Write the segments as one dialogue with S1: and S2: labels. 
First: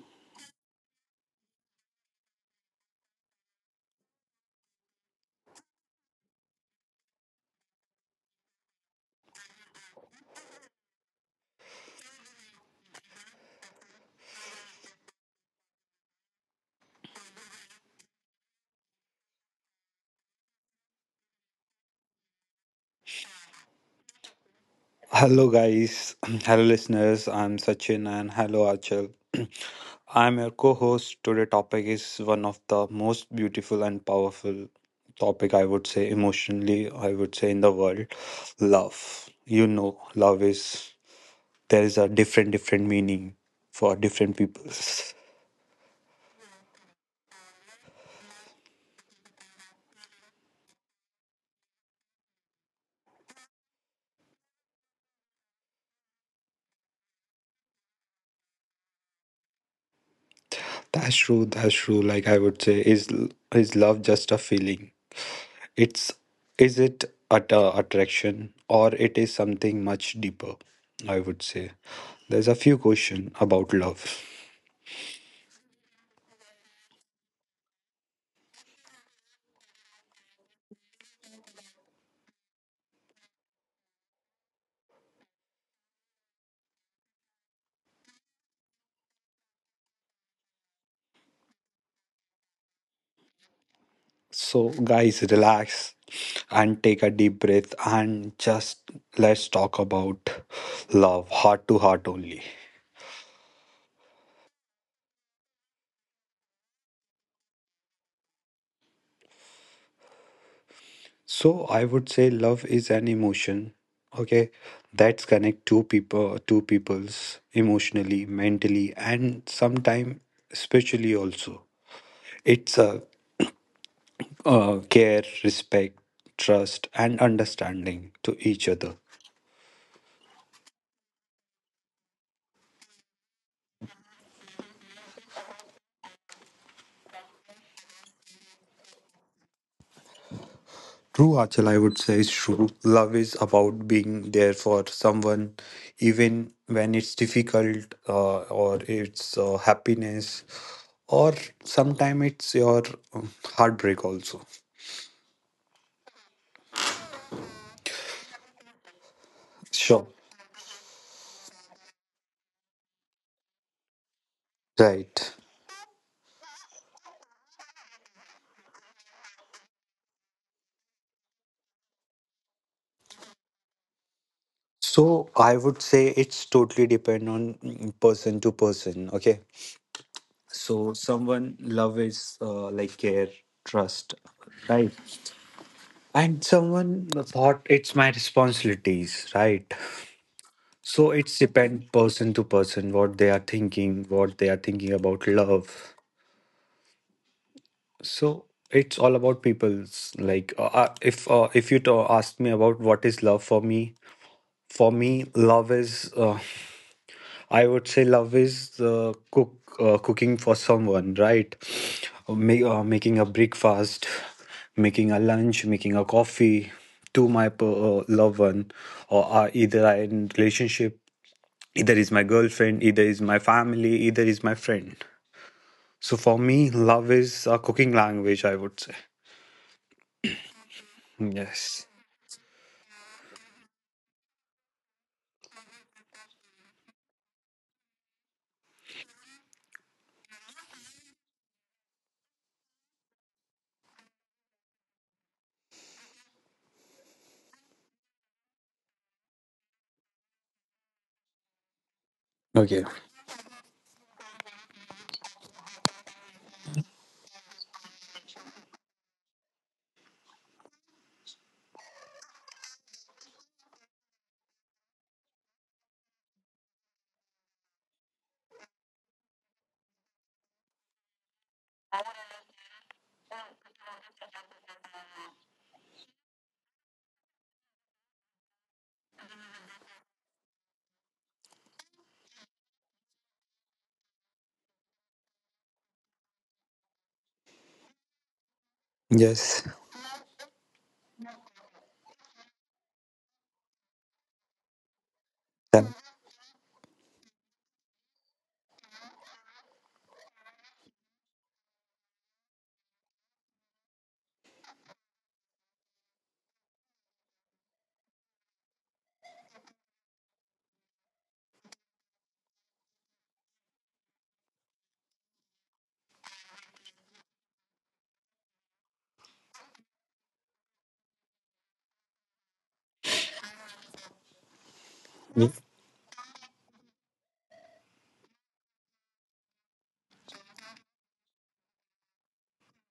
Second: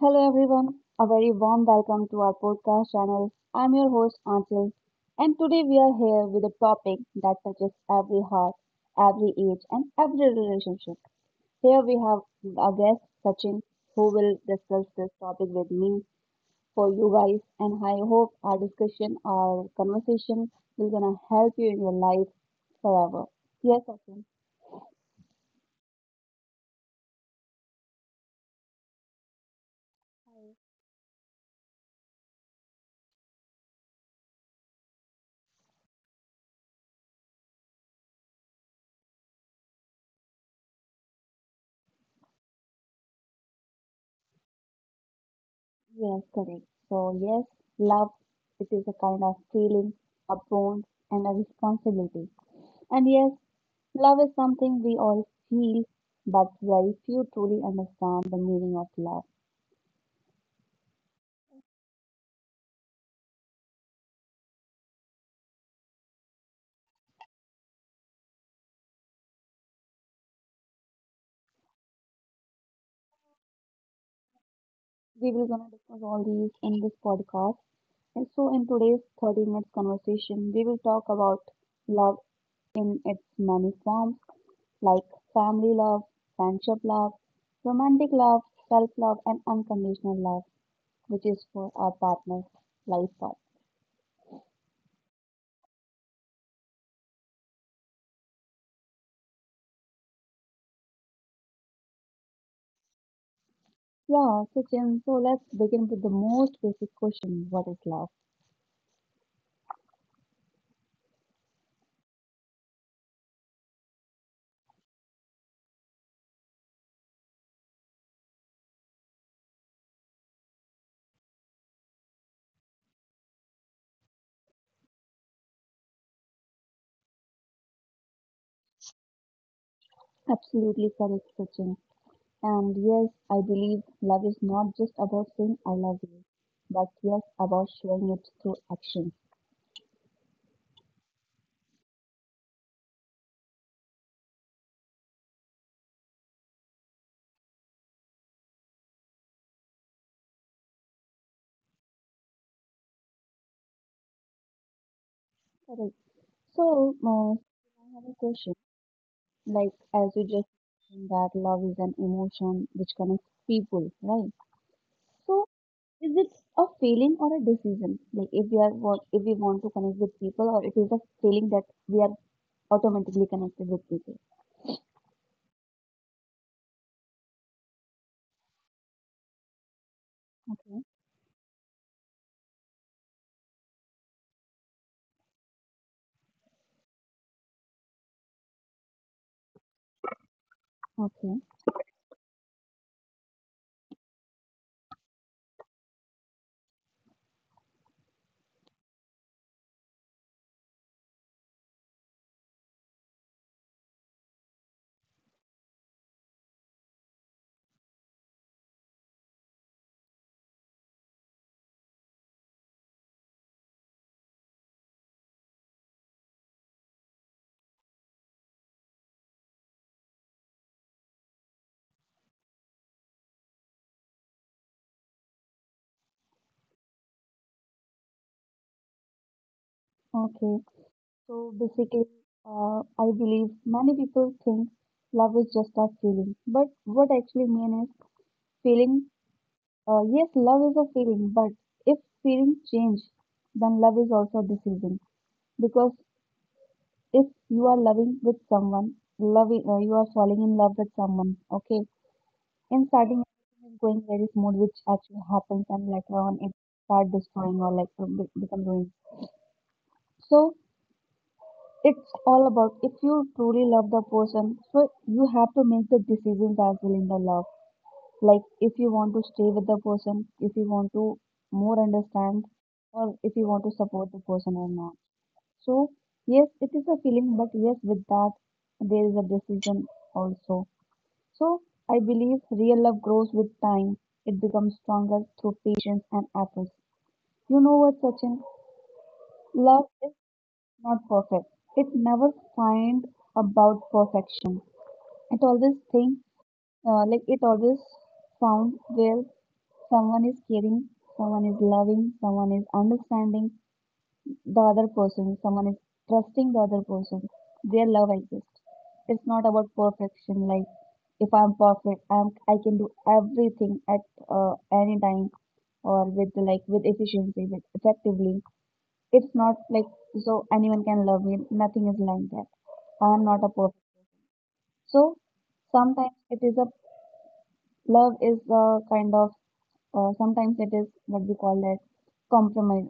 S1: Hello, everyone. A very warm welcome to our podcast channel. I'm your host, Anchil, and today we are here with a topic that touches every heart, every age, and every relationship. Here we have our guest, Sachin, who will discuss this topic with me for you guys, and I hope our conversation, will gonna help you in your life forever. Yes, Sachin.
S2: Hello, guys. Hello, listeners. I'm Sachin and hello, Achal. I'm your co host. Today' topic is one of the most beautiful and powerful topic, I would say emotionally I would say, in the world. Love, love is, there is a different meaning for different peoples.
S1: Yes, correct. So, yes, love, it is a kind of feeling, a bond, and a responsibility. And yes, love is something we all feel, but very few truly understand the meaning of love.
S2: That's true, that's true. Like I would say, is love just a feeling? It's Is it at a attraction, or it is something much deeper? I would say there's a few question about love.
S1: We will gonna discuss all these in this podcast. And so, in today's 30 minutes conversation, we will talk about love in its many forms, like family love, friendship love, romantic love, self love, and unconditional love, which is for our partner's life path.
S2: So guys, relax and take a deep breath and just let's talk about love, heart to heart only.
S1: Yeah, so Sachin, so let's begin with the most basic question, what is love?
S2: So I would say love is an emotion, okay, that's connect two peoples emotionally, mentally, and sometime spiritually also. It's a care, respect, trust, and understanding to each other.
S1: Absolutely correct, Sachin. And yes, I believe love is not just about saying I love you, but yes, about showing it through action.
S2: True Achal, I would say, is true. Love is about being there for someone, even when it's difficult, or it's happiness, or sometimes it's your heartbreak also.
S1: Correct. So, I have a question. Like,
S2: Sure.
S1: as you just mentioned, that love is an emotion which connects people, right?
S2: Right.
S1: So, is it a feeling or a decision? Like if we are want, if we want to connect with people, or it is a feeling that we are automatically connected with people.
S2: So I would say it's totally depend on person to person. Okay.
S1: Okay,
S2: So someone love is like care, trust, right? And someone thought it's my responsibilities, right? So it's
S1: okay,
S2: depend person to person what they are thinking, about love. So it's all about people's like, if you to ask me about what is love for me love is, I would say love is the cooking for someone, right? Making a breakfast, making a lunch, making a coffee to my loved one, or either I in relationship, either is my girlfriend, either is my family, either is my friend. So for me, love is a cooking language, I would say.
S1: okay. So
S2: Yes.
S1: basically, I believe many people think love is just a feeling, but what I actually mean is feeling. Yes, love is a feeling, but if feeling change, then love is also a decision. Because if you are loving with someone, you are falling in love with someone. Okay.
S2: Okay.
S1: In starting, everything is going very smooth, which actually happens, and later on it start destroying or like become ruins. So it's all about if you truly love the person, so you have to make the decisions as well in the love. Like if you want to stay with the person, if you want to more understand, or if you want to support the person or not. So yes, it is a feeling, but yes, with that there is a decision also. So I believe real love grows with time. It becomes stronger through patience and efforts. You know what, Sachin?
S2: Yes.
S1: Love is not perfect. It never find about perfection. It always
S2: Done.
S1: think it always found where someone is caring, someone is loving, someone is understanding the other person, someone is trusting the other person, their love exists. It's not about perfection. Like if I'm perfect, I can do everything at any time or with like with efficiency, with effectively. It's not like so anyone can love me. Nothing is like that. I'm not a perfect. So sometimes it is a love is a kind of sometimes it is what we call that compromise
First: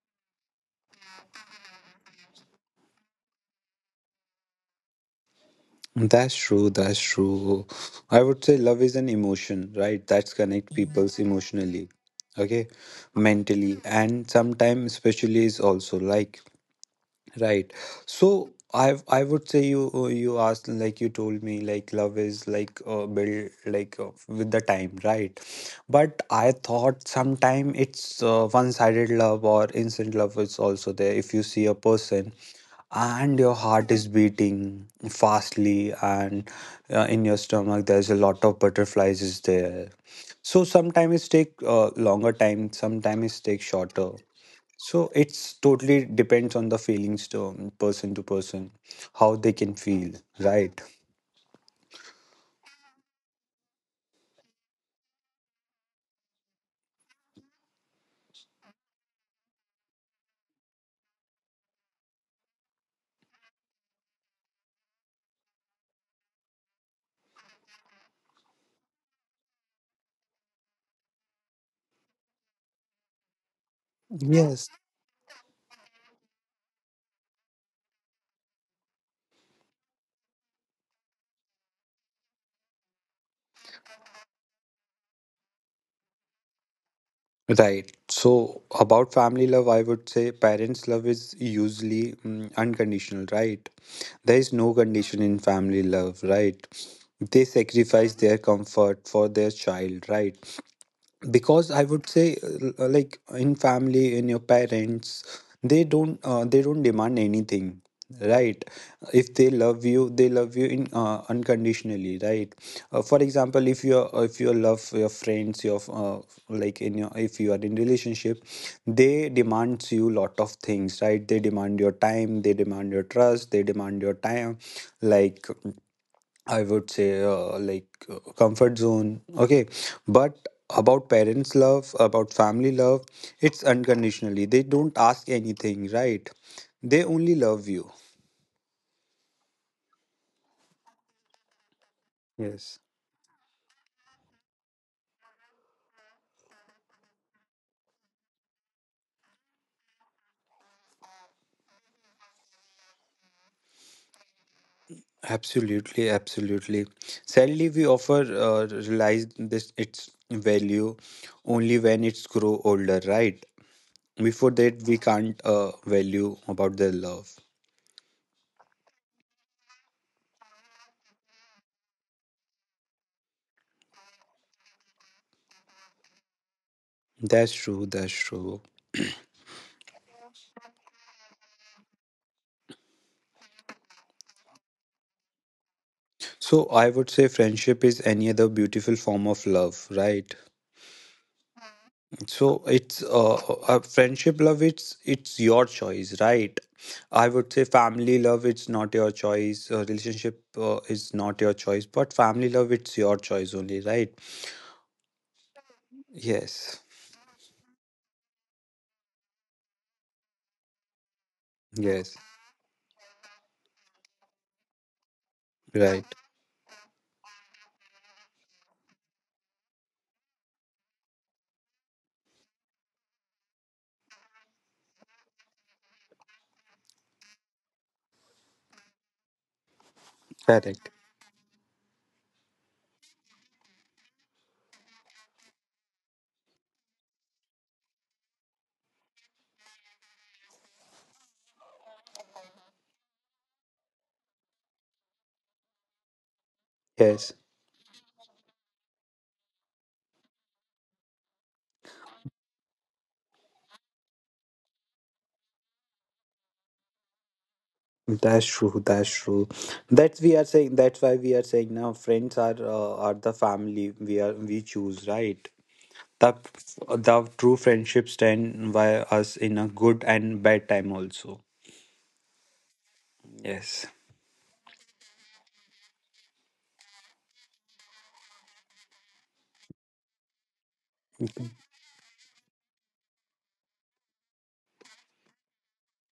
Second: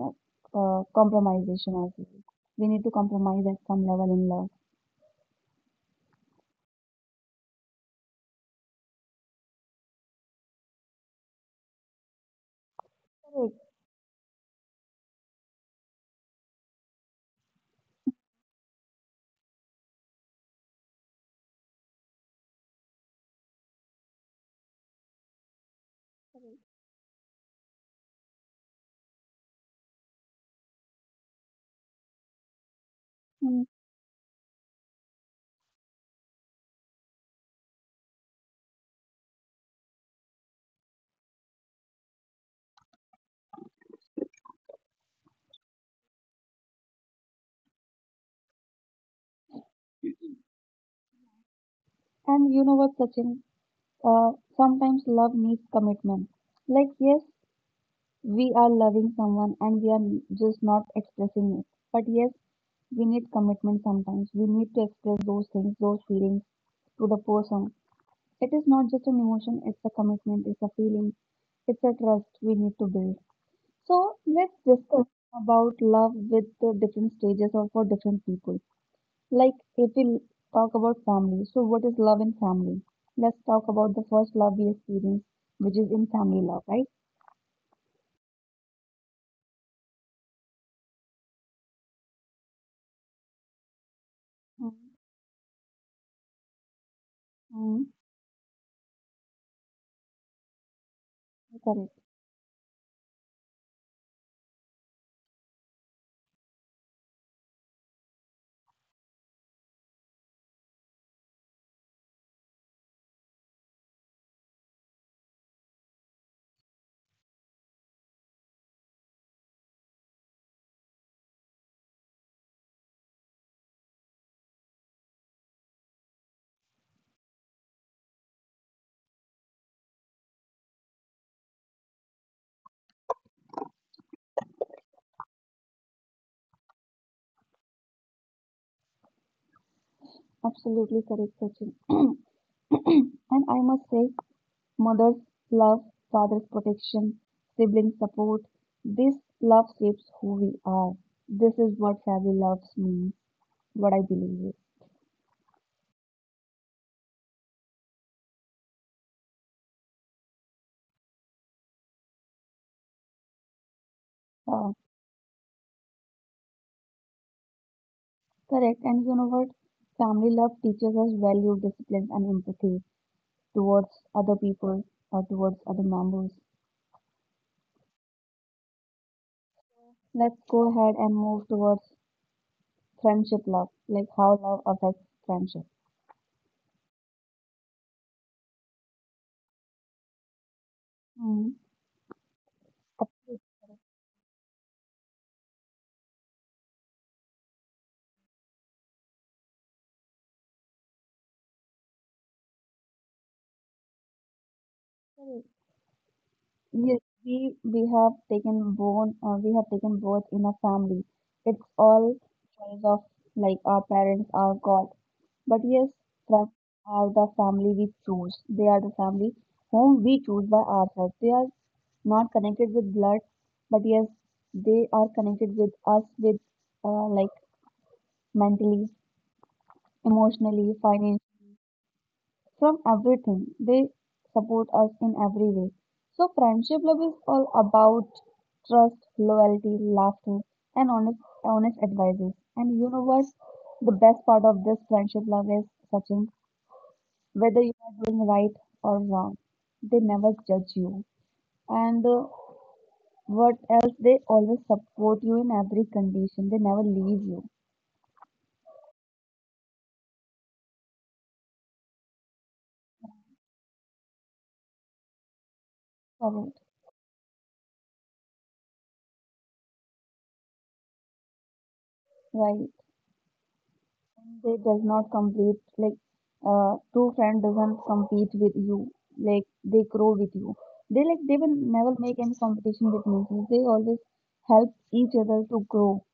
S1: compromisation as well. We need to compromise at some level in love.
S2: That's true, that's true. I would say love is an emotion, right? That's connect people's emotionally, okay,
S1: Correct.
S2: mentally, and sometimes especially is also like. Right. So I would say, you you asked, like you told me, like love is like, built like, with the time, right? But I thought sometime it's one-sided love or instant love is also there. If you see a person and your
S1: Mm.
S2: heart is beating fastly, and in your stomach there's a lot of butterflies is there. So sometimes it take longer time, sometimes it take shorter. So it's totally depends on the feelings to person, how they can feel, right?
S1: And you know what, Sachin, sometimes love needs commitment, like yes, we are loving someone and we are just not expressing it, but yes, we need commitment, sometimes we need to express those things, those feelings to the person. It is not just an emotion, it's a commitment, it's a feeling, it's a trust we need to build. So let's
S2: Yes.
S1: discuss about love with the different stages or for different people. Like if we talk about family, so what is love in family? Let's talk about the first love we experience, which is in family love, right?
S2: Right. So about family love, I would say parents' love is usually, unconditional, right? There is no condition in family love, right? They
S1: Mm-hmm.
S2: sacrifice their comfort for their child, right? Because I
S1: Correct.
S2: would say, like in family, in your parents, they don't, they don't demand anything, right? If they love you in unconditionally, right? Uh, for example, if you are if you love your friends, your, like in your, if you are in relationship, they demands you lot of things, right? They demand your time, they demand your trust, they demand your time, like, I would say, like, comfort zone. Okay, but about parents' love, about family love, it's unconditionally. They don't ask anything, right? They only love you.
S1: Absolutely correct, Sachin.
S2: Yes.
S1: And I must say, mother's love, father's protection, sibling support. This love shapes who we are. This is what family love means, what I believe is.
S2: Absolutely, absolutely. Sadly, we offer realize this its value only when it's grow older, right? Before
S1: Uh,
S2: that, we can't value about their love.
S1: Correct. And you know what? Family love teaches us value, discipline, and empathy towards other people or towards other members.
S2: That's true, that's true.
S1: Let's go ahead and move towards friendship love, like how love affects friendship.
S2: So I would say friendship is any other beautiful form of love, right?
S1: Mm.
S2: So it's, friendship love. It's your choice, right? I would say family love, it's not your choice. Relationship is not your choice, but family love, it's your choice only, right? Yes.
S1: Yes, we have taken born we have taken birth in a family. It's
S2: Yes.
S1: all choice of like our parents, our God. But yes,
S2: Right.
S1: friends are the family we choose. They are the family whom we choose by ourselves. They are not connected with blood, but yes, they are connected with us with uh, like mentally, emotionally,
S2: Correct.
S1: financially, from everything. They support us in every way. So friendship love is all about trust, loyalty, laughter, and honest advices. And you know what? The best part of this friendship love is, Sachin,
S2: Yes.
S1: whether you are doing right or wrong, they never judge you. And what else? They always support you in every condition. They never leave you.
S2: That's true, that's true. That's we are saying. That's why we are saying now, friends are, the family we choose, right? The,
S1: Correct.
S2: the true friendship stand by us in a good and bad time also.
S1: Right.
S2: Yes.
S1: They does not complete like two friend doesn't compete with you. Like they grow with you. They like they will never make any competition with me. They always help each other to grow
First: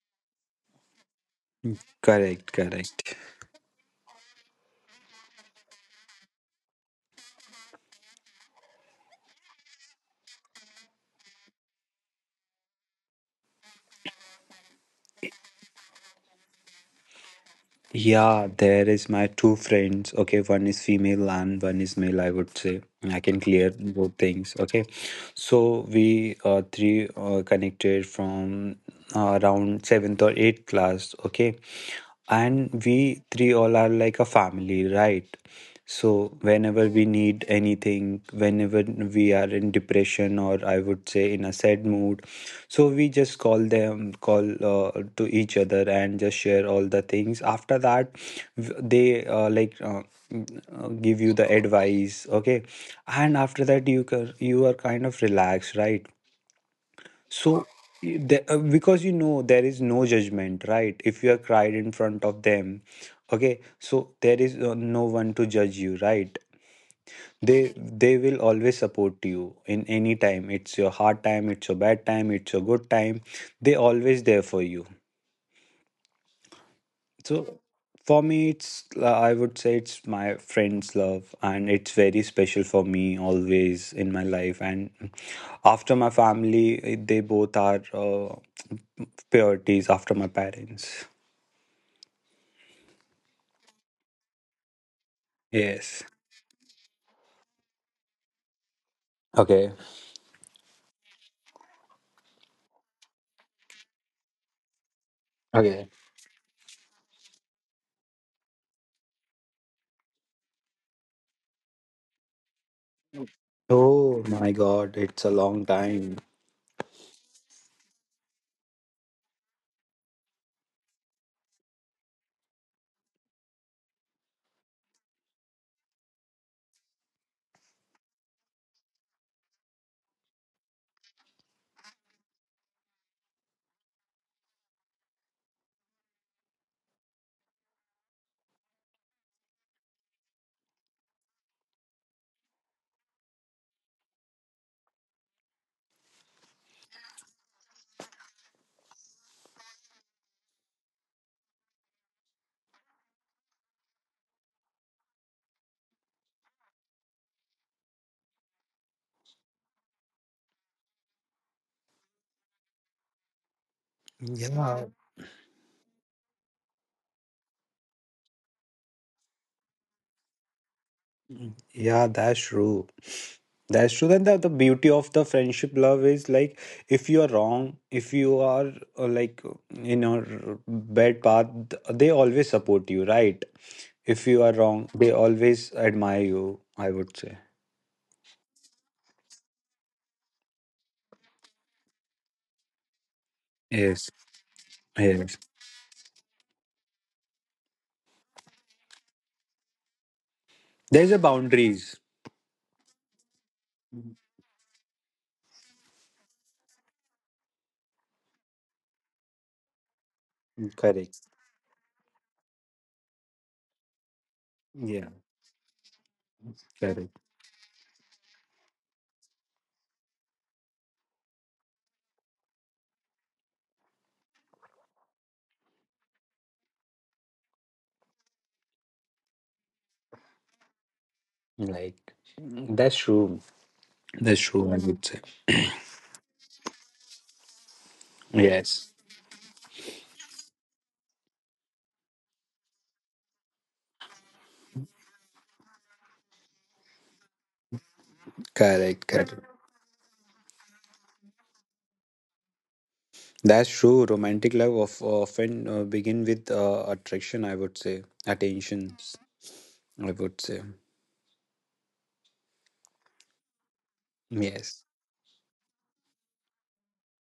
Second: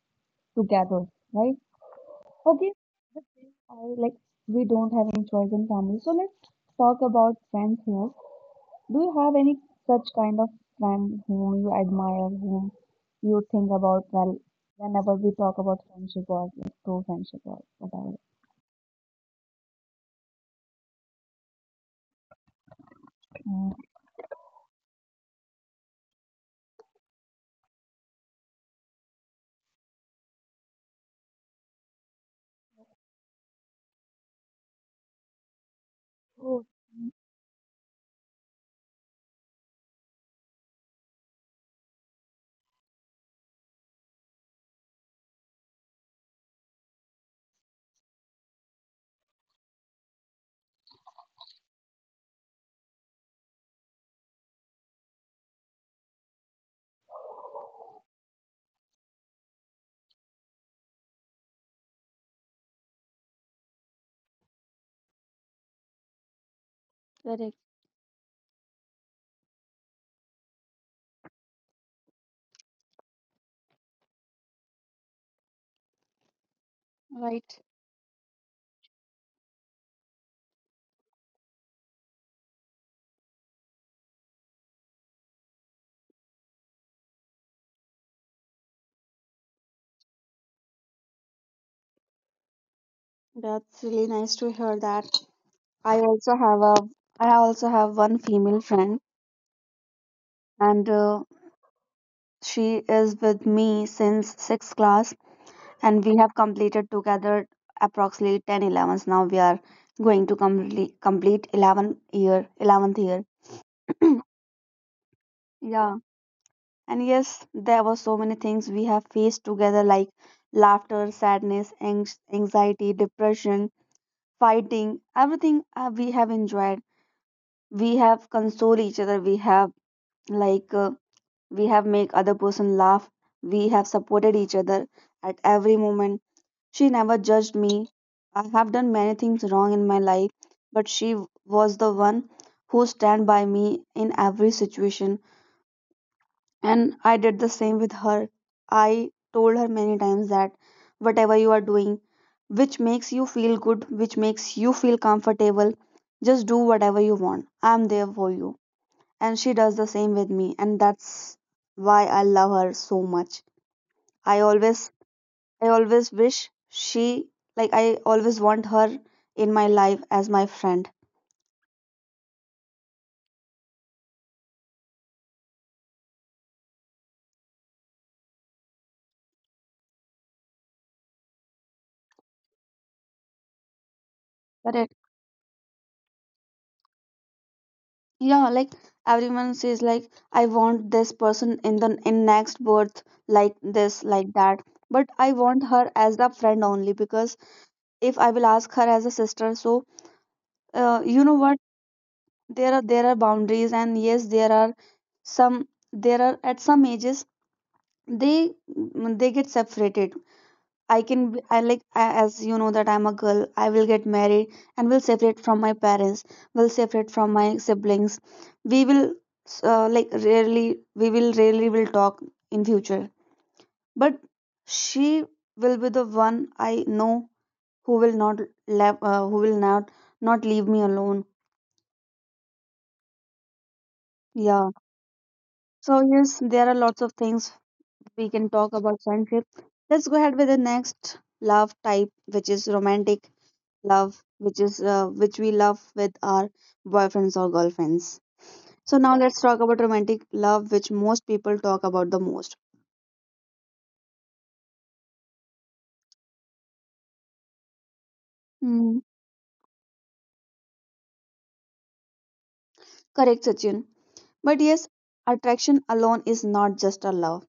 S1: together, right?
S2: Correct,
S1: Okay.
S2: correct.
S1: The thing I like, we don't have any choice in family. So let's talk about friends here. Do you have any such kind of friend whom you admire, whom you think about well whenever we talk about friendship or like, true friendship or whatever?
S2: Yeah, there is my two friends. Okay, one is female and one is male, I would say. I can clear
S1: Mm.
S2: both things. Okay. So we three, connected from, around seventh or eighth class, okay? And we three all are like a family, right? So
S1: Oh,
S2: whenever we
S1: mm,
S2: need anything, whenever we are in depression, or I would say in a sad mood, so we just call them, call to each other and just share all the things. After that, they give you the advice, okay, and after that you are kind of relaxed, right? So because you know there is no judgment, right? If you are cried in front of them, okay, so there is no one to judge you, right?
S1: correct.
S2: They they will always support you in any time, it's your hard time, it's your bad time, it's your good time, they always there for you.
S1: Right.
S2: So for me, it's, I would say it's my friend's love, and it's very special for me always in my life. And after my family, they both are, priorities after my parents.
S1: That's really nice to hear that. I
S2: Yes.
S1: also have a I also have one female friend,
S2: Okay.
S1: and she is with me since 6th class, and
S2: Okay.
S1: we have completed together approximately 10 elevens. Now we are going to complete 11 year 11th year.
S2: Oh my God, it's a long
S1: Yeah.
S2: time.
S1: And yes, there were so many things we have faced together, like laughter, sadness, anxiety, depression, fighting, everything we have enjoyed. We have console each other, we have like uh, we have make other person laugh, we have supported each other at every moment. She never judged me. I have done many things wrong in my life, but she was the one who stand by me in every situation, and I did the same with her. I told her many times that whatever you are doing, which makes you feel good, which makes you feel comfortable, just do whatever you want, I am there for you. And she does the same with me, and that's why I love her so much. i always
S2: Yeah.
S1: I always wish she, like, I always want her in my life as my friend.
S2: Yeah, that's true, that's true. And the beauty of the friendship love is like, if you are wrong, if you are, like in a bad path, they always support you, right? If you are
S1: Correct.
S2: wrong, they always admire you, I would say.
S1: Yeah, like everyone says, like, I want this person in the in next birth, like this,
S2: Yes,
S1: like that, but I
S2: yes.
S1: want her as a friend only because if I will ask her as a sister, so you
S2: There's
S1: know
S2: a
S1: what,
S2: boundaries.
S1: there are boundaries, and yes, there are some, there are at some ages they they get separated. I can
S2: Correct.
S1: I like as you know that I'm a girl, I will get married and will
S2: Yeah,
S1: separate from my parents, will separate from
S2: correct.
S1: my siblings. We will rarely will talk in future, but she will be the one I know who will not not leave me alone.
S2: Like, that's true. That's
S1: Yeah.
S2: true, I would say.
S1: So yes, there are lots of things we can talk about
S2: Yes.
S1: friendship. Let's go ahead with the next love type, which is romantic love, which is which we love with our boyfriends or girlfriends. So now
S2: Correct,
S1: let's
S2: correct.
S1: talk about romantic love, which most people talk about the most.
S2: That's true. Romantic love often begin with attraction, I would say.
S1: Hmm,
S2: Attentions, I would say.
S1: correct, Sachin. But yes,
S2: Yes.
S1: attraction alone is not just a love.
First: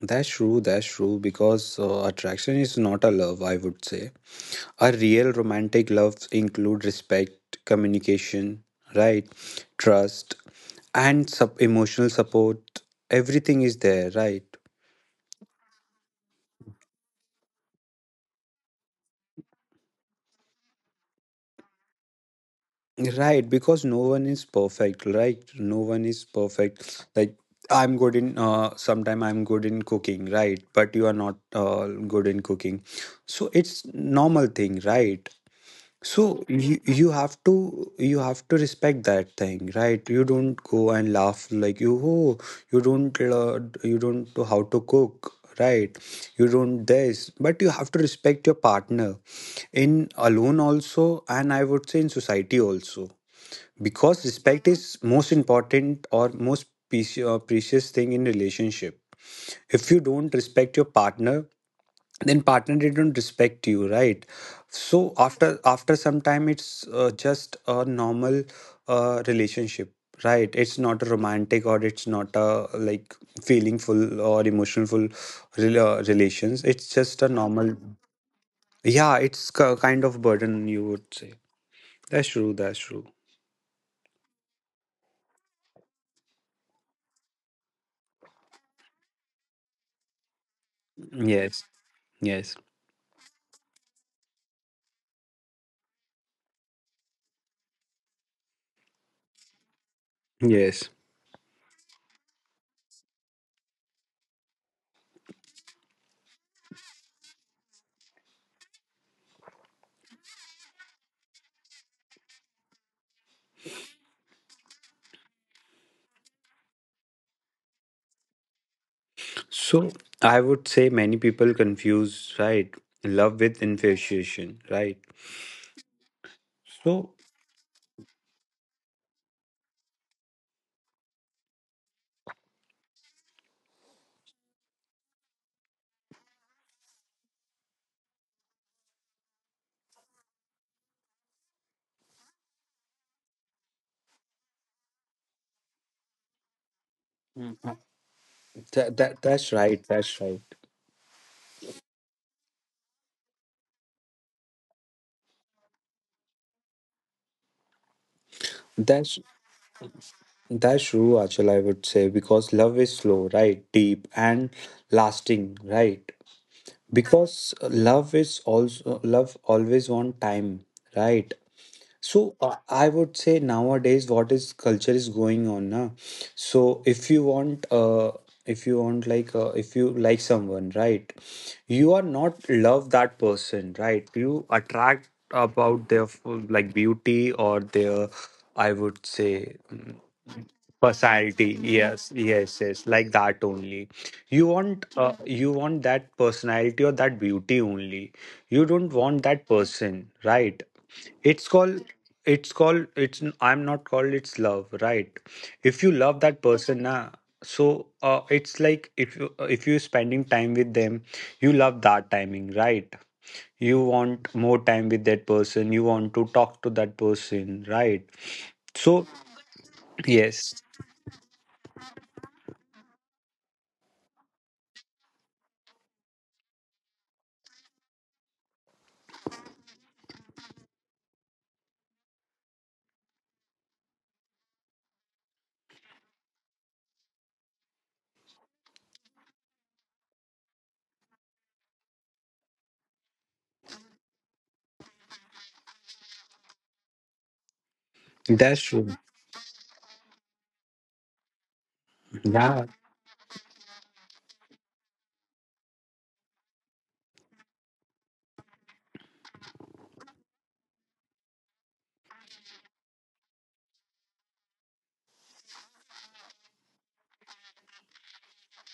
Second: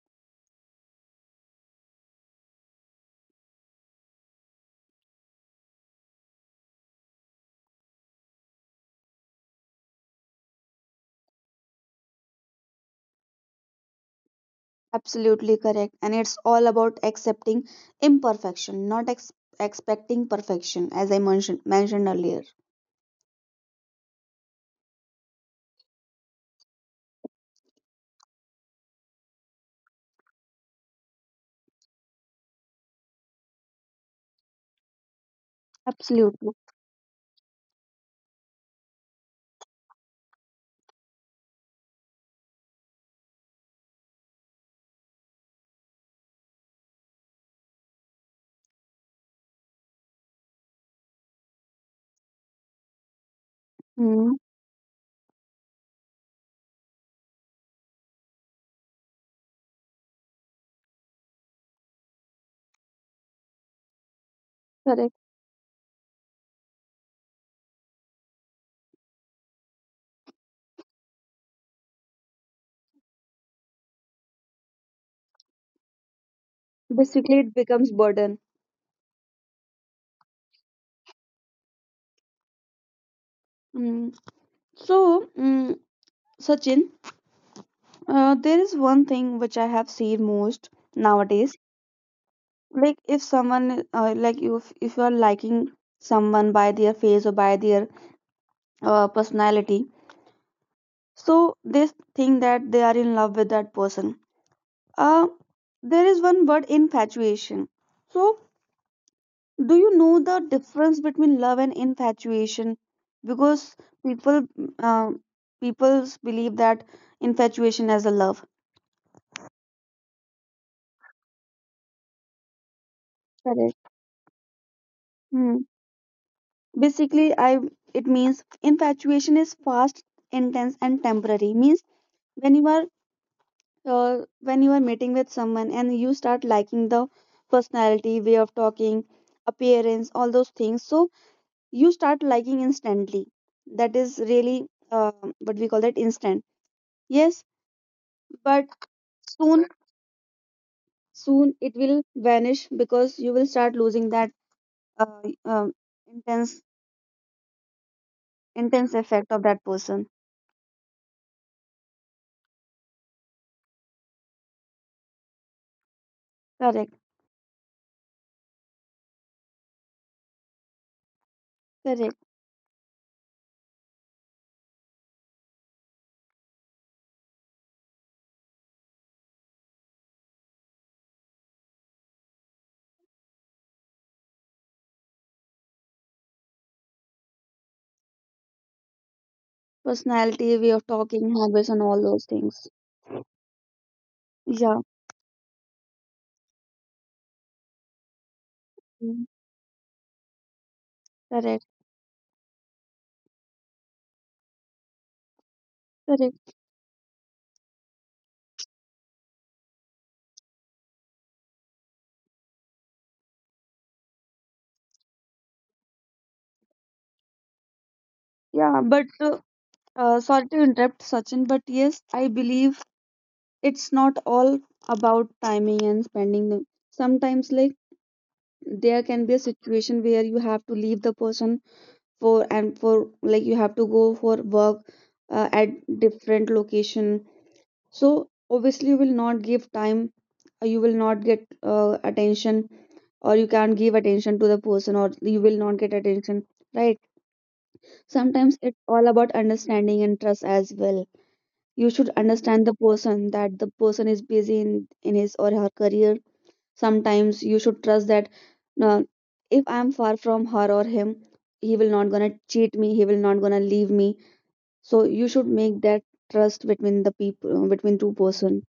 S2: That's true, that's true. Because attraction is not a love, I would say. A real romantic loves include respect, communication, right? Trust, and emotional support. Everything is there, right?
S1: Absolutely correct, and it's all about accepting imperfection, not expecting perfection, as I mentioned earlier.
S2: Right, because no one is perfect, right? No one is perfect. Like, I'm good in, sometime I'm good in cooking, right? But you are not good in cooking. So it's normal thing, right? So
S1: Absolutely.
S2: you have to respect that thing, right? You don't go and laugh like, you, oh, you don't know how to cook, right? You don't this, but you have to respect your partner in alone also, and I would say in society also, because
S1: Hmm.
S2: respect is most important or most precious thing in relationship. If you don't respect your partner, then partner they don't respect you, right? So
S1: Correct.
S2: after some time, it's, just a normal, relationship, right? It's not a romantic, or it's not a like feelingful or emotionful, relations, it's just a
S1: Basically, it
S2: normal.
S1: becomes burden.
S2: Yeah, it's kind of burden, you would say. That's true, that's true.
S1: Mm, so, mm, Sachin, there is one thing which I have seen most nowadays.
S2: Yes, yes.
S1: Like if someone, like you, if you are liking someone by their face or by their personality,
S2: Yes.
S1: so they think that they are in love with that person. Uh, there is one word, infatuation. So do you know the difference between love and infatuation, because people um people believe that infatuation as a love.
S2: So I would say many people confuse, right, love with
S1: Correct.
S2: infatuation, right?
S1: Hmm.
S2: So
S1: basically I it means infatuation is fast, intense and temporary. Means when you are when you are meeting with someone and you start liking the personality, way of talking, appearance, all those things, so you start liking instantly. That is really what we call that instant. Yes, but
S2: that's
S1: soon
S2: right, that's right.
S1: soon it will vanish because you will start losing that uh, um, intense intense
S2: That's
S1: effect of that person.
S2: that's true, Achal, I would say, because love is slow, right? Deep and lasting, right?
S1: Correct,
S2: Because love is also, love always on time, right?
S1: correct,
S2: So I would say nowadays, what is culture is going on now. So if you want if you want, like, if you like someone, right, you are not love that person, right? You attract about their like beauty, or their, I would say,
S1: personality, way of talking,
S2: personality.
S1: habits and all
S2: Yes,
S1: those
S2: yes,
S1: things.
S2: yes, like that only.
S1: Yeah,
S2: You want that personality or that beauty only. You don't want
S1: mm,
S2: that person, right? it's
S1: correct,
S2: called it's called it's I'm not called it's love, right? If you love that
S1: correct.
S2: person, na. So, it's like, if you spending time with them, you love that timing, right? You want more time with that person, you want to talk to that person, right?
S1: Yeah,
S2: So
S1: but sorry
S2: yes.
S1: to interrupt, Sachin, but yes, I believe it's not all about timing and spending them. Sometimes, like, there can be a situation where you have to leave the person for, and for, like, you have to go for work at different location. So obviously you will not give time, you will not get attention, or you can't give attention to the person, or you will not get attention, right?
S2: That's
S1: Sometimes it's
S2: true.
S1: all about understanding and trust as well. You should
S2: Yeah.
S1: understand the person, that the person is busy in his or her career. Sometimes you should trust that uh, if I'm far from her or him, he will not gonna cheat me, he will not gonna leave me. So you should make that trust between the people, between two person.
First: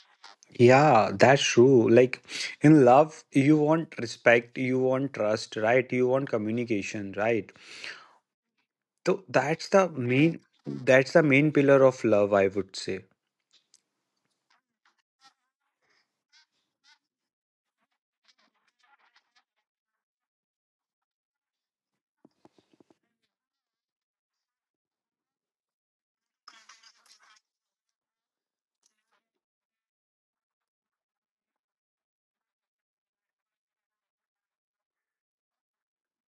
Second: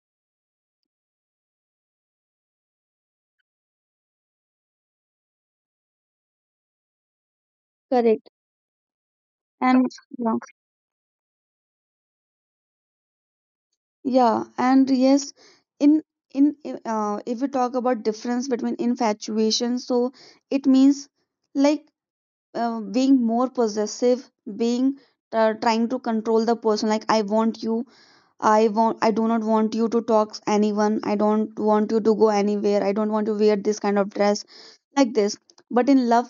S2: Yeah, that's true. Like in love, you want respect, you want trust, right? You want communication, right?
S1: Correct
S2: So
S1: and yeah,
S2: that's the main pillar of love, I would say.
S1: yeah, and yes, in in if we talk about difference between infatuation, so it means, like, being more possessive, being trying to control the person, like, I want you, I want, I do not want you to talk to anyone, I don't want you to go anywhere, I don't want to wear this kind of dress, like this. But in love,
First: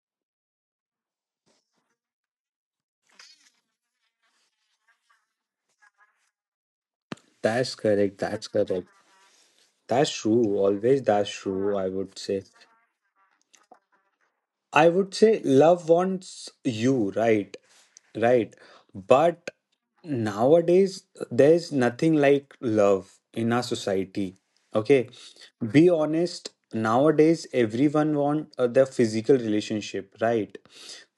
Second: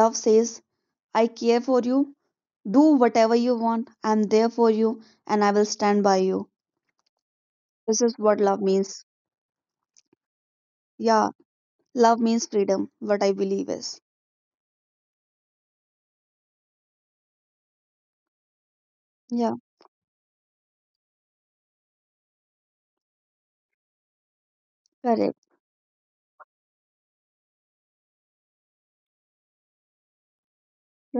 S1: love says I care for you. Do whatever you want. I'm there for you and I will stand by you.
S2: That's
S1: This is
S2: correct,
S1: what
S2: that's
S1: love
S2: correct.
S1: means.
S2: That's true. Always
S1: Yeah,
S2: that's true, I would
S1: love
S2: say.
S1: means freedom, what I believe is.
S2: I would say love wants you, right? Right.
S1: Yeah,
S2: But nowadays, there's nothing like love in our society. Okay.
S1: correct,
S2: Be honest, nowadays, everyone want, the physical relationship, right?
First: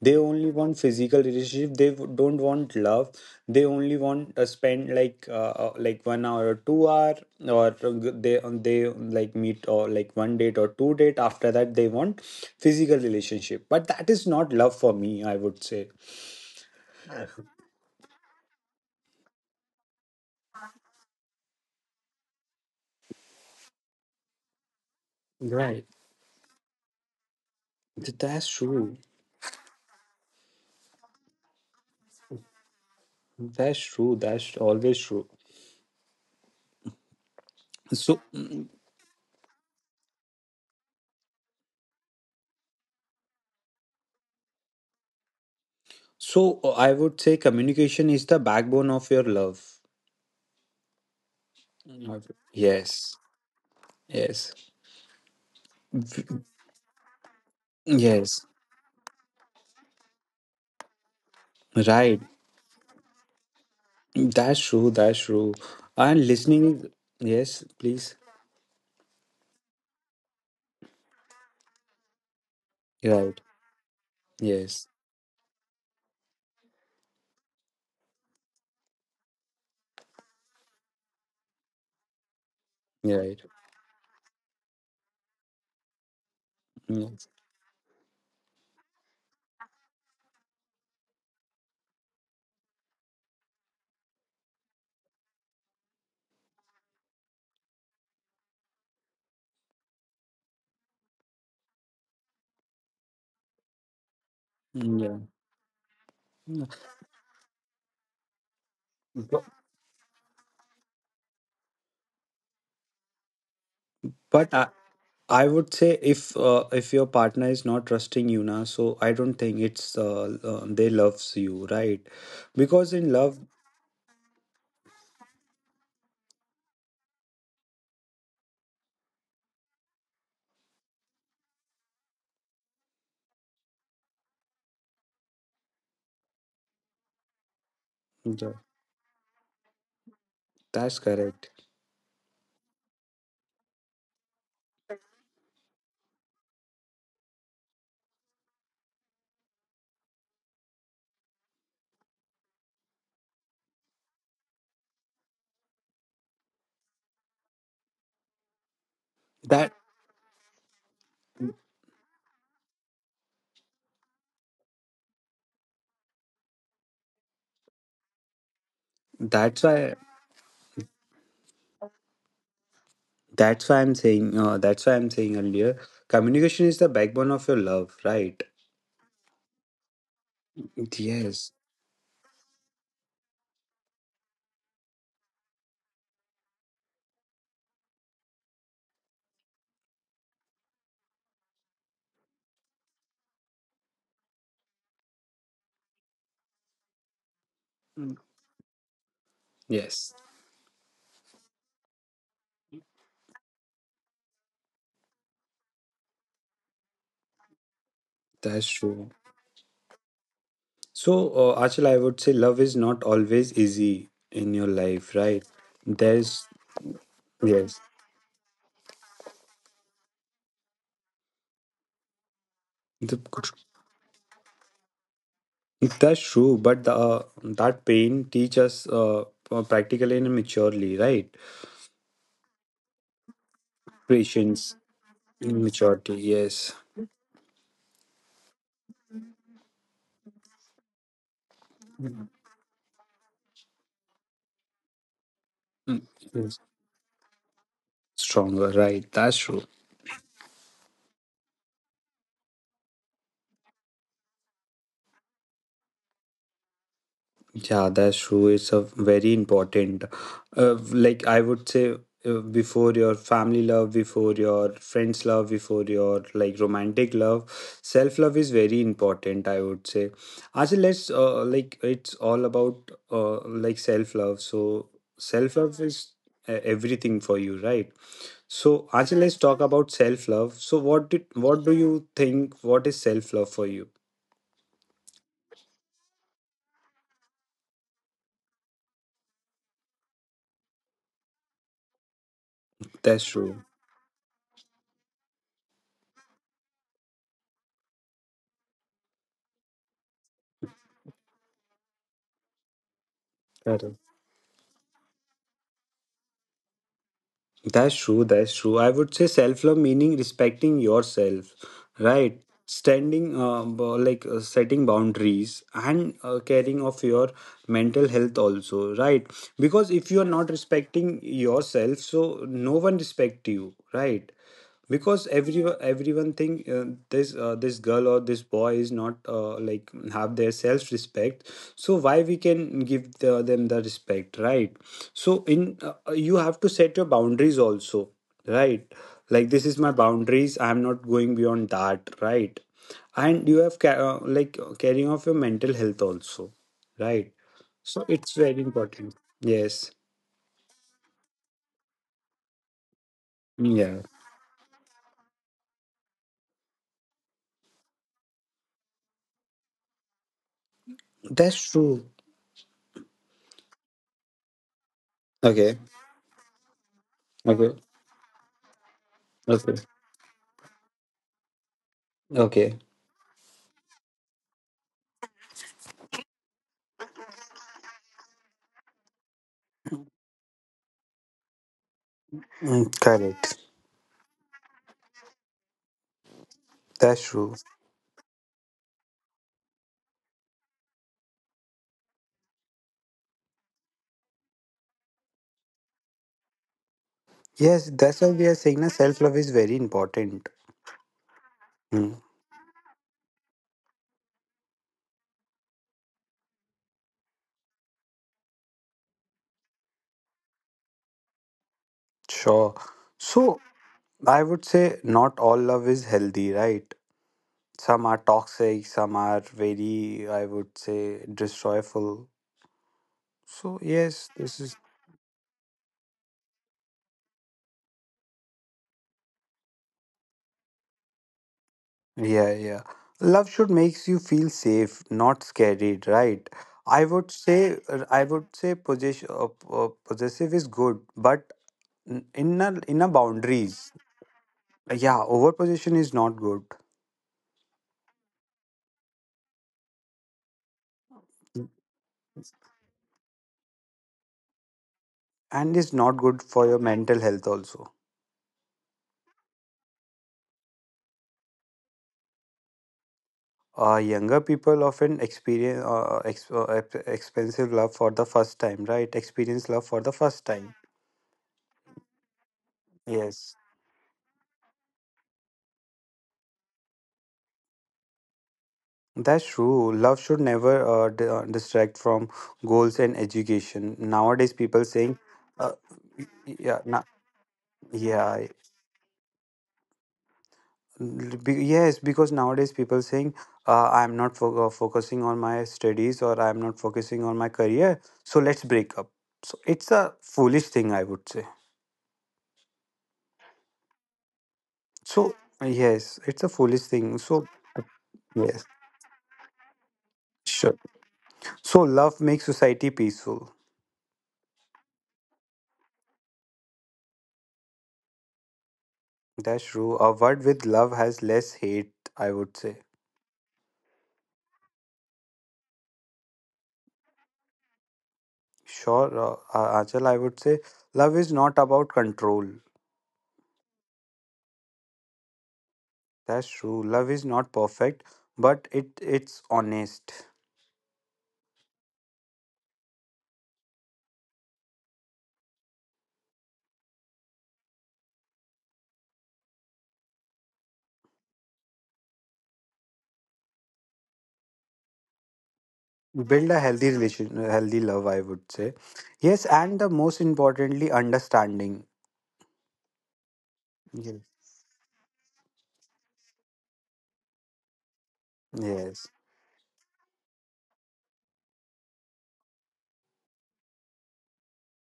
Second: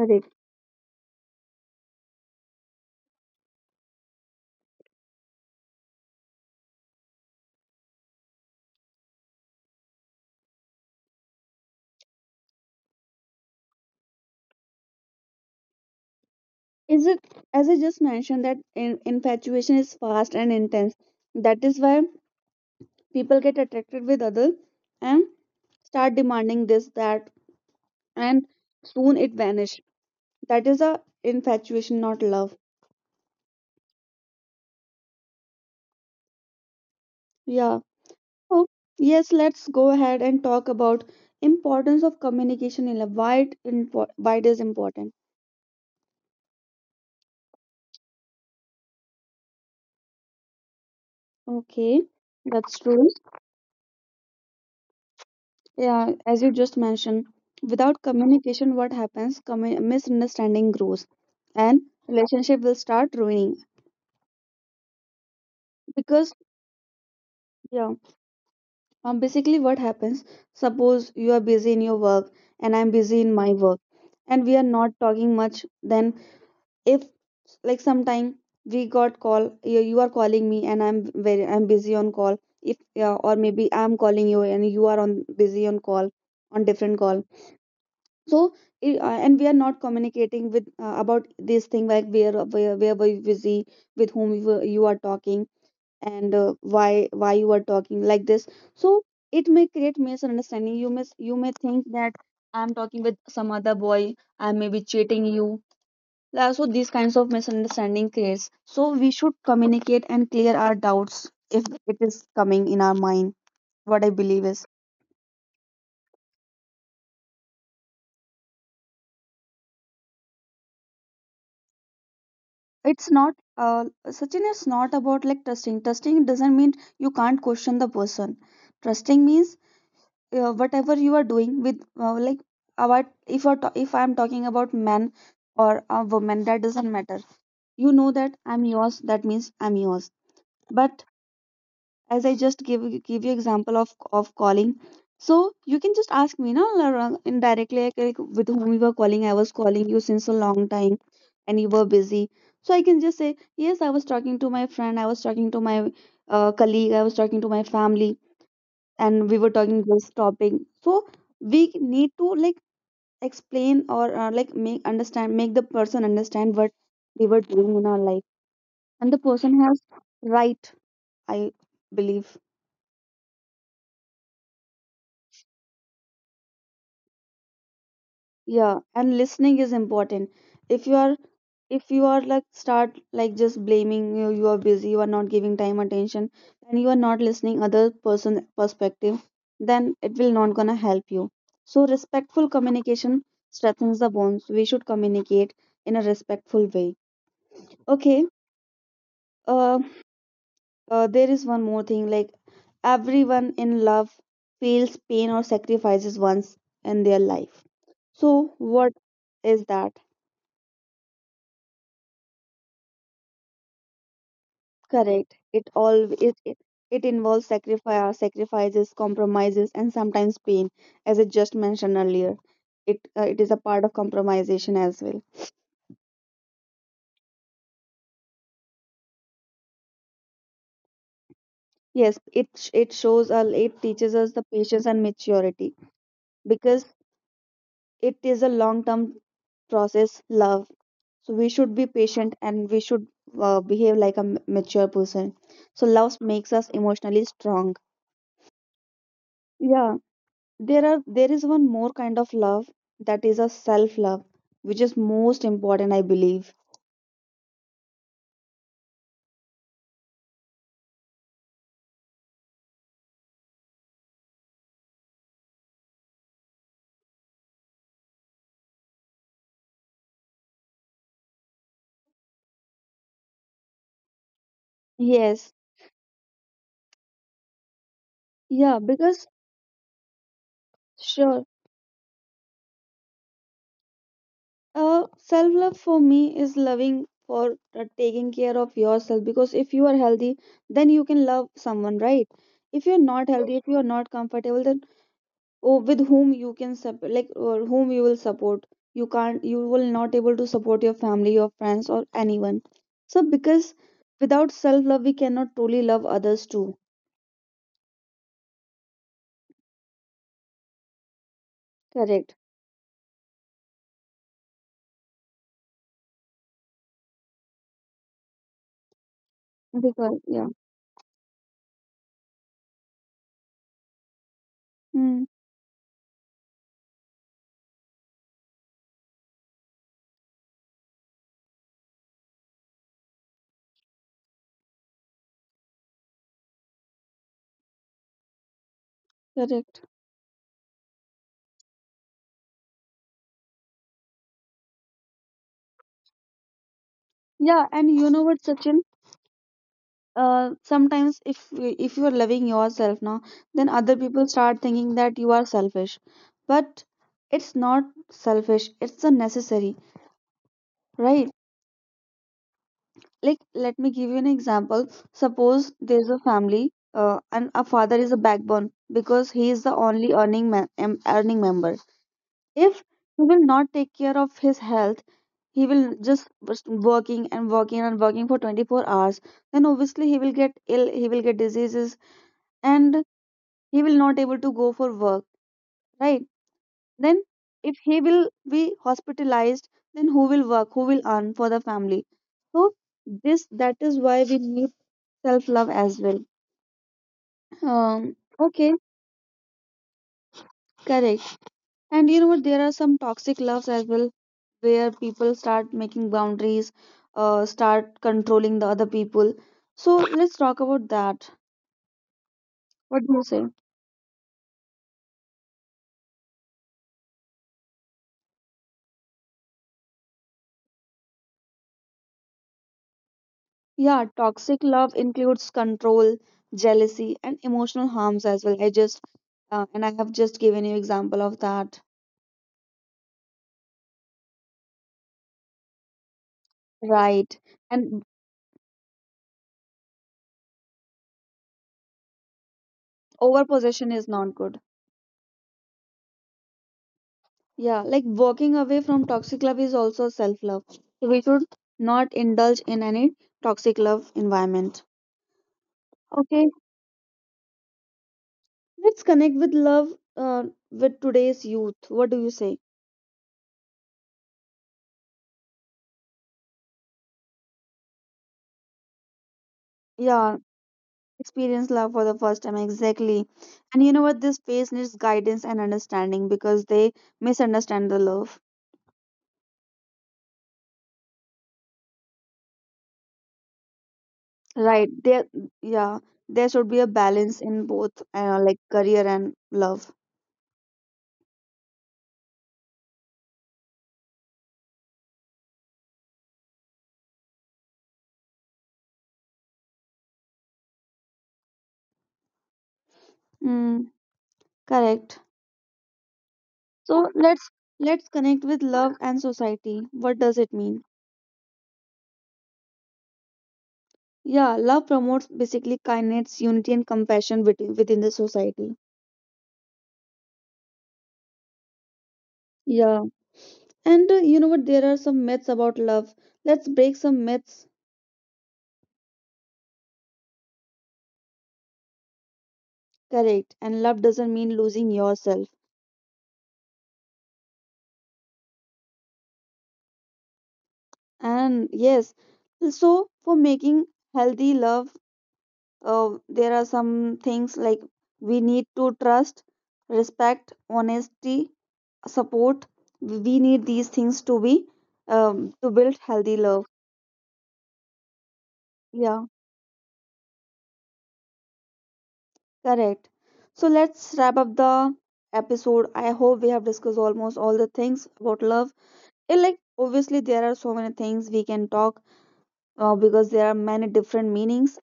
S2: They only want physical relationship, they don't want love. They only want to spend like, 1 hour or 2 hour, or they like meet, or like one date or two date, after that they want physical relationship, but that is not love for me, I would say.
S1: Is it, as I just mentioned, that in, infatuation is fast and intense. That is why people get attracted with other and
S2: Right.
S1: start demanding this, that,
S2: That's
S1: and
S2: true,
S1: soon it vanish. That is a infatuation, not love.
S2: that's true, that's always true.
S1: Yeah.
S2: So,
S1: Oh, yes, let's go ahead and talk about importance of communication in a, it info, why it is important.
S2: so I would say communication is the backbone of your love.
S1: Okay, that's true.
S2: Yes. Yes.
S1: Yeah, as
S2: V-
S1: you just mentioned, without
S2: yes.
S1: communication, what happens? Commu- misunderstanding grows, and
S2: Right.
S1: relationship will start ruining.
S2: That's true, that's true. And
S1: Because
S2: listening is, yes,
S1: yeah,
S2: please.
S1: basically, what happens? Suppose you are busy in your work, and I'm busy in
S2: Right.
S1: my work, and we are
S2: Yes.
S1: not talking much. Then, if, like, sometime we got call, you are calling me and I'm very, I'm busy on call, if, yeah, or
S2: Right.
S1: maybe I'm calling you and you are on busy on call on different call.
S2: Yes.
S1: So and we are not communicating with about this thing, like, where, where were you busy, with whom you were- you are talking, and why you are talking like this. So it may create misunderstanding. You may, you may think that I'm talking with some other boy, I may be
S2: Mm, yeah.
S1: cheating you. So these kinds of misunderstanding creates. So we should
S2: Bu-
S1: communicate and clear our doubts if it is coming in our mind. What I believe
S2: But
S1: is,
S2: I, I would say if your partner is not trusting you now, so I don't think it's they loves you, right? Because in
S1: it's not.
S2: love,
S1: Sachin, it's not about like trusting. Trusting doesn't mean you can't question the person. Trusting means whatever you are doing with, like, about, if you're ta- if I'm talking about men or a woman, that doesn't matter. You know that
S2: yeah,
S1: I'm yours. That means I'm yours.
S2: that's
S1: But
S2: correct.
S1: as I just give you example of calling. So you can just ask me now indirectly, like, with whom you were calling. I was calling you since a long time, and you were busy. So I can just say yes. I was talking to my friend. I was talking to my colleague. I was talking to my family, and we were
S2: That
S1: talking this topic. So we need to, like, explain or like, make understand, make the person understand what we were doing in our life, and the
S2: that's
S1: person has
S2: why
S1: right. I believe.
S2: that's why I'm saying that's why I'm saying earlier, communication is the backbone of your love, right?
S1: Yeah and listening is important. If you are,
S2: Yes.
S1: if you are, like, start, like, just blaming you, you are busy, you are not giving time, attention, and you are not listening other person perspective, then it will not gonna help you. So respectful communication strengthens the bonds. We should communicate in a respectful way.
S2: Mm,
S1: Okay. uh,
S2: Yes.
S1: there is one more thing, like, everyone in love feels pain or sacrifices once in their life. So
S2: That's
S1: what
S2: true.
S1: is that?
S2: So, Achal, I would say love is not always easy in your life,
S1: Correct.
S2: right?
S1: It all it,
S2: There's
S1: it it involves
S2: yes,
S1: sacrifice, sacrifices, compromises, and sometimes pain, as I just mentioned earlier. It
S2: the,
S1: it is a part of compromisation as well.
S2: that's true. But the that pain teach us practically and maturely, right?
S1: Yes, it sh- it shows us, it teaches us the
S2: Patience,
S1: patience and maturity,
S2: maturity, yes.
S1: because it is a long term process. Love, so we should be
S2: Mm,
S1: patient and we should behave like a m- mature person. So
S2: mm,
S1: love
S2: yes.
S1: makes us emotionally strong.
S2: Stronger, right? That's true.
S1: Yeah. There are, there is one more kind of love, that is a self love, which is most important I believe.
S2: Yeah, that's true. It's a very important, like I would say, before your family love, before your friends love, before your like romantic love, self love is very important, I would say. Actually, let's like it's all about like self love. So self
S1: Yes,
S2: love is everything for you, right?
S1: yeah,
S2: So actually,
S1: because
S2: let's talk about self love. So
S1: sure,
S2: what do you think? What is self love for you?
S1: self love for me is loving for, taking care of yourself, because if you are healthy, then you can love someone, right? If you're
S2: That's
S1: not healthy,
S2: true.
S1: if you're not comfortable, then, or with whom you can sup- like, or whom you will support, you can't, you will not able to support your family, your friends, or anyone. So because
S2: Correct.
S1: without self love we cannot truly love others too.
S2: That's true. That's true. I would say self love meaning respecting yourself,
S1: Correct,
S2: right? Like setting boundaries and caring of your mental health also, right? Because if you
S1: because
S2: are not
S1: yeah.
S2: respecting yourself, so no one respect you, right? Because
S1: Hmm.
S2: everyone think this this girl or this boy is not like have their self respect, so why we can give them the respect, right? So in you have to set your boundaries also, right? Like this is
S1: Correct,
S2: my boundaries, I am not going beyond that, right? And you have like carrying off your mental health also, right?
S1: yeah, and
S2: So
S1: you know
S2: it's
S1: what,
S2: very
S1: Sachin,
S2: important. Yes.
S1: sometimes, if you are loving yourself now, then other
S2: Yeah,
S1: people start thinking that you are selfish, but it's not selfish, it's a necessary, right?
S2: that's true.
S1: Like, let me give you an example. Suppose
S2: Okay.
S1: there's a family, and a
S2: Okay.
S1: father is a backbone, because he is the
S2: Okay.
S1: only earning ma- em- earning member. If
S2: Okay.
S1: he will not take care of his health, he will just was working and working and working for 24 hours, then obviously he will get ill, he will get diseases, and
S2: Correct.
S1: he will not able to go for work, right? Then,
S2: That's
S1: if
S2: true.
S1: he will be hospitalized, then who will work? Who will earn for the family? So this, that is why we need self love as well.
S2: Yes, that's why we
S1: Okay,
S2: are saying that self love is very important.
S1: correct. And you know
S2: Mm,
S1: what? There are some toxic loves as well, where people start making boundaries, start controlling the other people. So, let's talk about that.
S2: sure.
S1: What do you say?
S2: So I would say not all love is healthy, right? Some are toxic, some are very, I would say, destroyful. So
S1: Yeah,
S2: yes,
S1: toxic
S2: this
S1: love
S2: is,
S1: includes control, jealousy, and emotional harms as well. I just and I have just given you example of that.
S2: yeah, yeah. Love should makes you feel safe, not scared, right?
S1: Right. And
S2: I would say possessive is good, but in a
S1: over possession is
S2: boundaries.
S1: not good.
S2: Yeah, overposition is not good
S1: Yeah, like, walking away from toxic love is also self love. So we should not indulge in any toxic love environment.
S2: and is
S1: Okay,
S2: not good for your mental health also.
S1: let's connect with love uh, with today's youth. What do you say?
S2: Younger people often experience expensive love for the first time, right? Experience love for
S1: Yeah,
S2: the first time.
S1: experience love for the first time, exactly,
S2: Yes,
S1: and you know what, this phase needs guidance and understanding because they misunderstand the love.
S2: that's true. Love should never distract from goals and education. Nowadays,
S1: Right
S2: people
S1: there,
S2: saying, uh,
S1: yeah, there should be a
S2: yeah,
S1: balance in both, like
S2: yeah,
S1: career and love.
S2: Yes, because nowadays people saying I'm not focusing on my studies or I'm not focusing on my career, so let's break up. So it's a foolish thing, I would say.
S1: Mm, correct.
S2: So yes, it's a foolish
S1: So
S2: thing. So
S1: let's connect with
S2: yes,
S1: love and society, what does it
S2: sure.
S1: mean?
S2: So love makes society peaceful.
S1: Yeah, love promotes basically kindness, unity and compassion within, within the society.
S2: That's true. A word with love has less hate, I would say.
S1: Yeah, and you know what, there are some myths about love, let's break some myths.
S2: Sure, Achal, I would say love is not about control.
S1: Correct. And love doesn't mean losing yourself.
S2: That's true. Love is not perfect, but it's honest.
S1: And yes, so for making healthy love, there are some things, like, we need to trust, respect, honesty, support. We need these things to be to build healthy
S2: Build a
S1: love.
S2: healthy relation, a healthy love, I would say.
S1: Yeah,
S2: Yes, and the most importantly, understanding.
S1: correct. So let's
S2: Yes.
S1: wrap up the episode. I hope we have discussed almost all the things about love.
S2: Yes.
S1: Eh, like obviously there are so many things we can talk, because there are many different meanings.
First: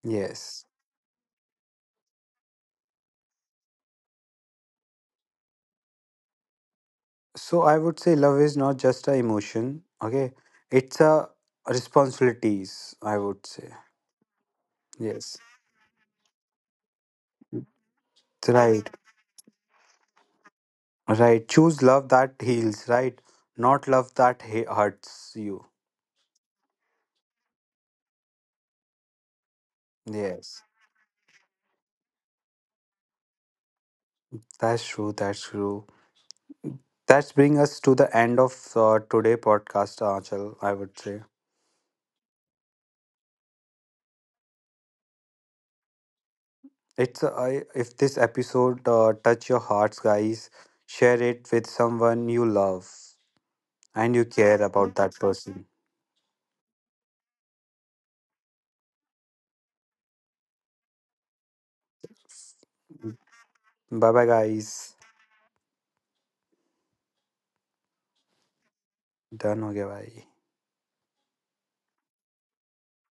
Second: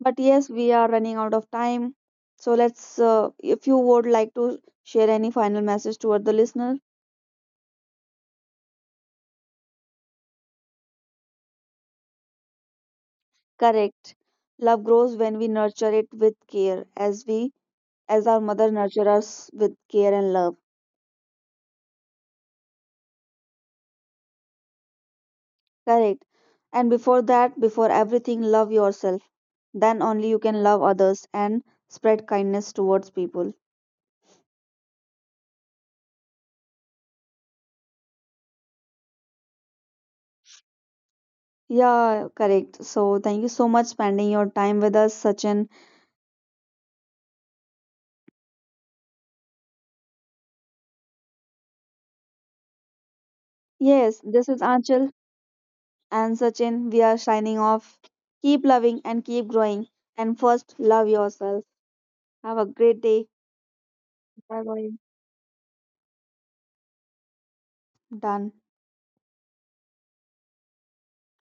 S1: But yes,
S2: Yes.
S1: we are running out of time. So let's, if you would like to share any final message toward the listener,
S2: So I would say love is not just a emotion, okay? It's a responsibilities, I would say.
S1: correct. Love grows when
S2: Yes.
S1: we nurture it with care, as we, as our mother
S2: Right.
S1: nurture us with care and love,
S2: Right, choose love that heals, right? Not love that hurts you.
S1: correct. And before that, before everything, love yourself. Then only you can
S2: Yes,
S1: love others and spread kindness towards people.
S2: that's true. That's true. That's bring us to the end of today podcast, Achal, I would say.
S1: Yeah, correct. So thank you so much spending your time with us, Sachin.
S2: If this episode touch your hearts, guys, share it with someone you love and
S1: Yes,
S2: you
S1: this is
S2: care about
S1: Anchal.
S2: that person.
S1: And Sachin, we are signing off. Keep loving and keep growing. And first, love yourself. Have a great day.
S2: Bye bye,
S1: Bye
S2: guys.
S1: bye. Done.
S2: Done. Okay, गया.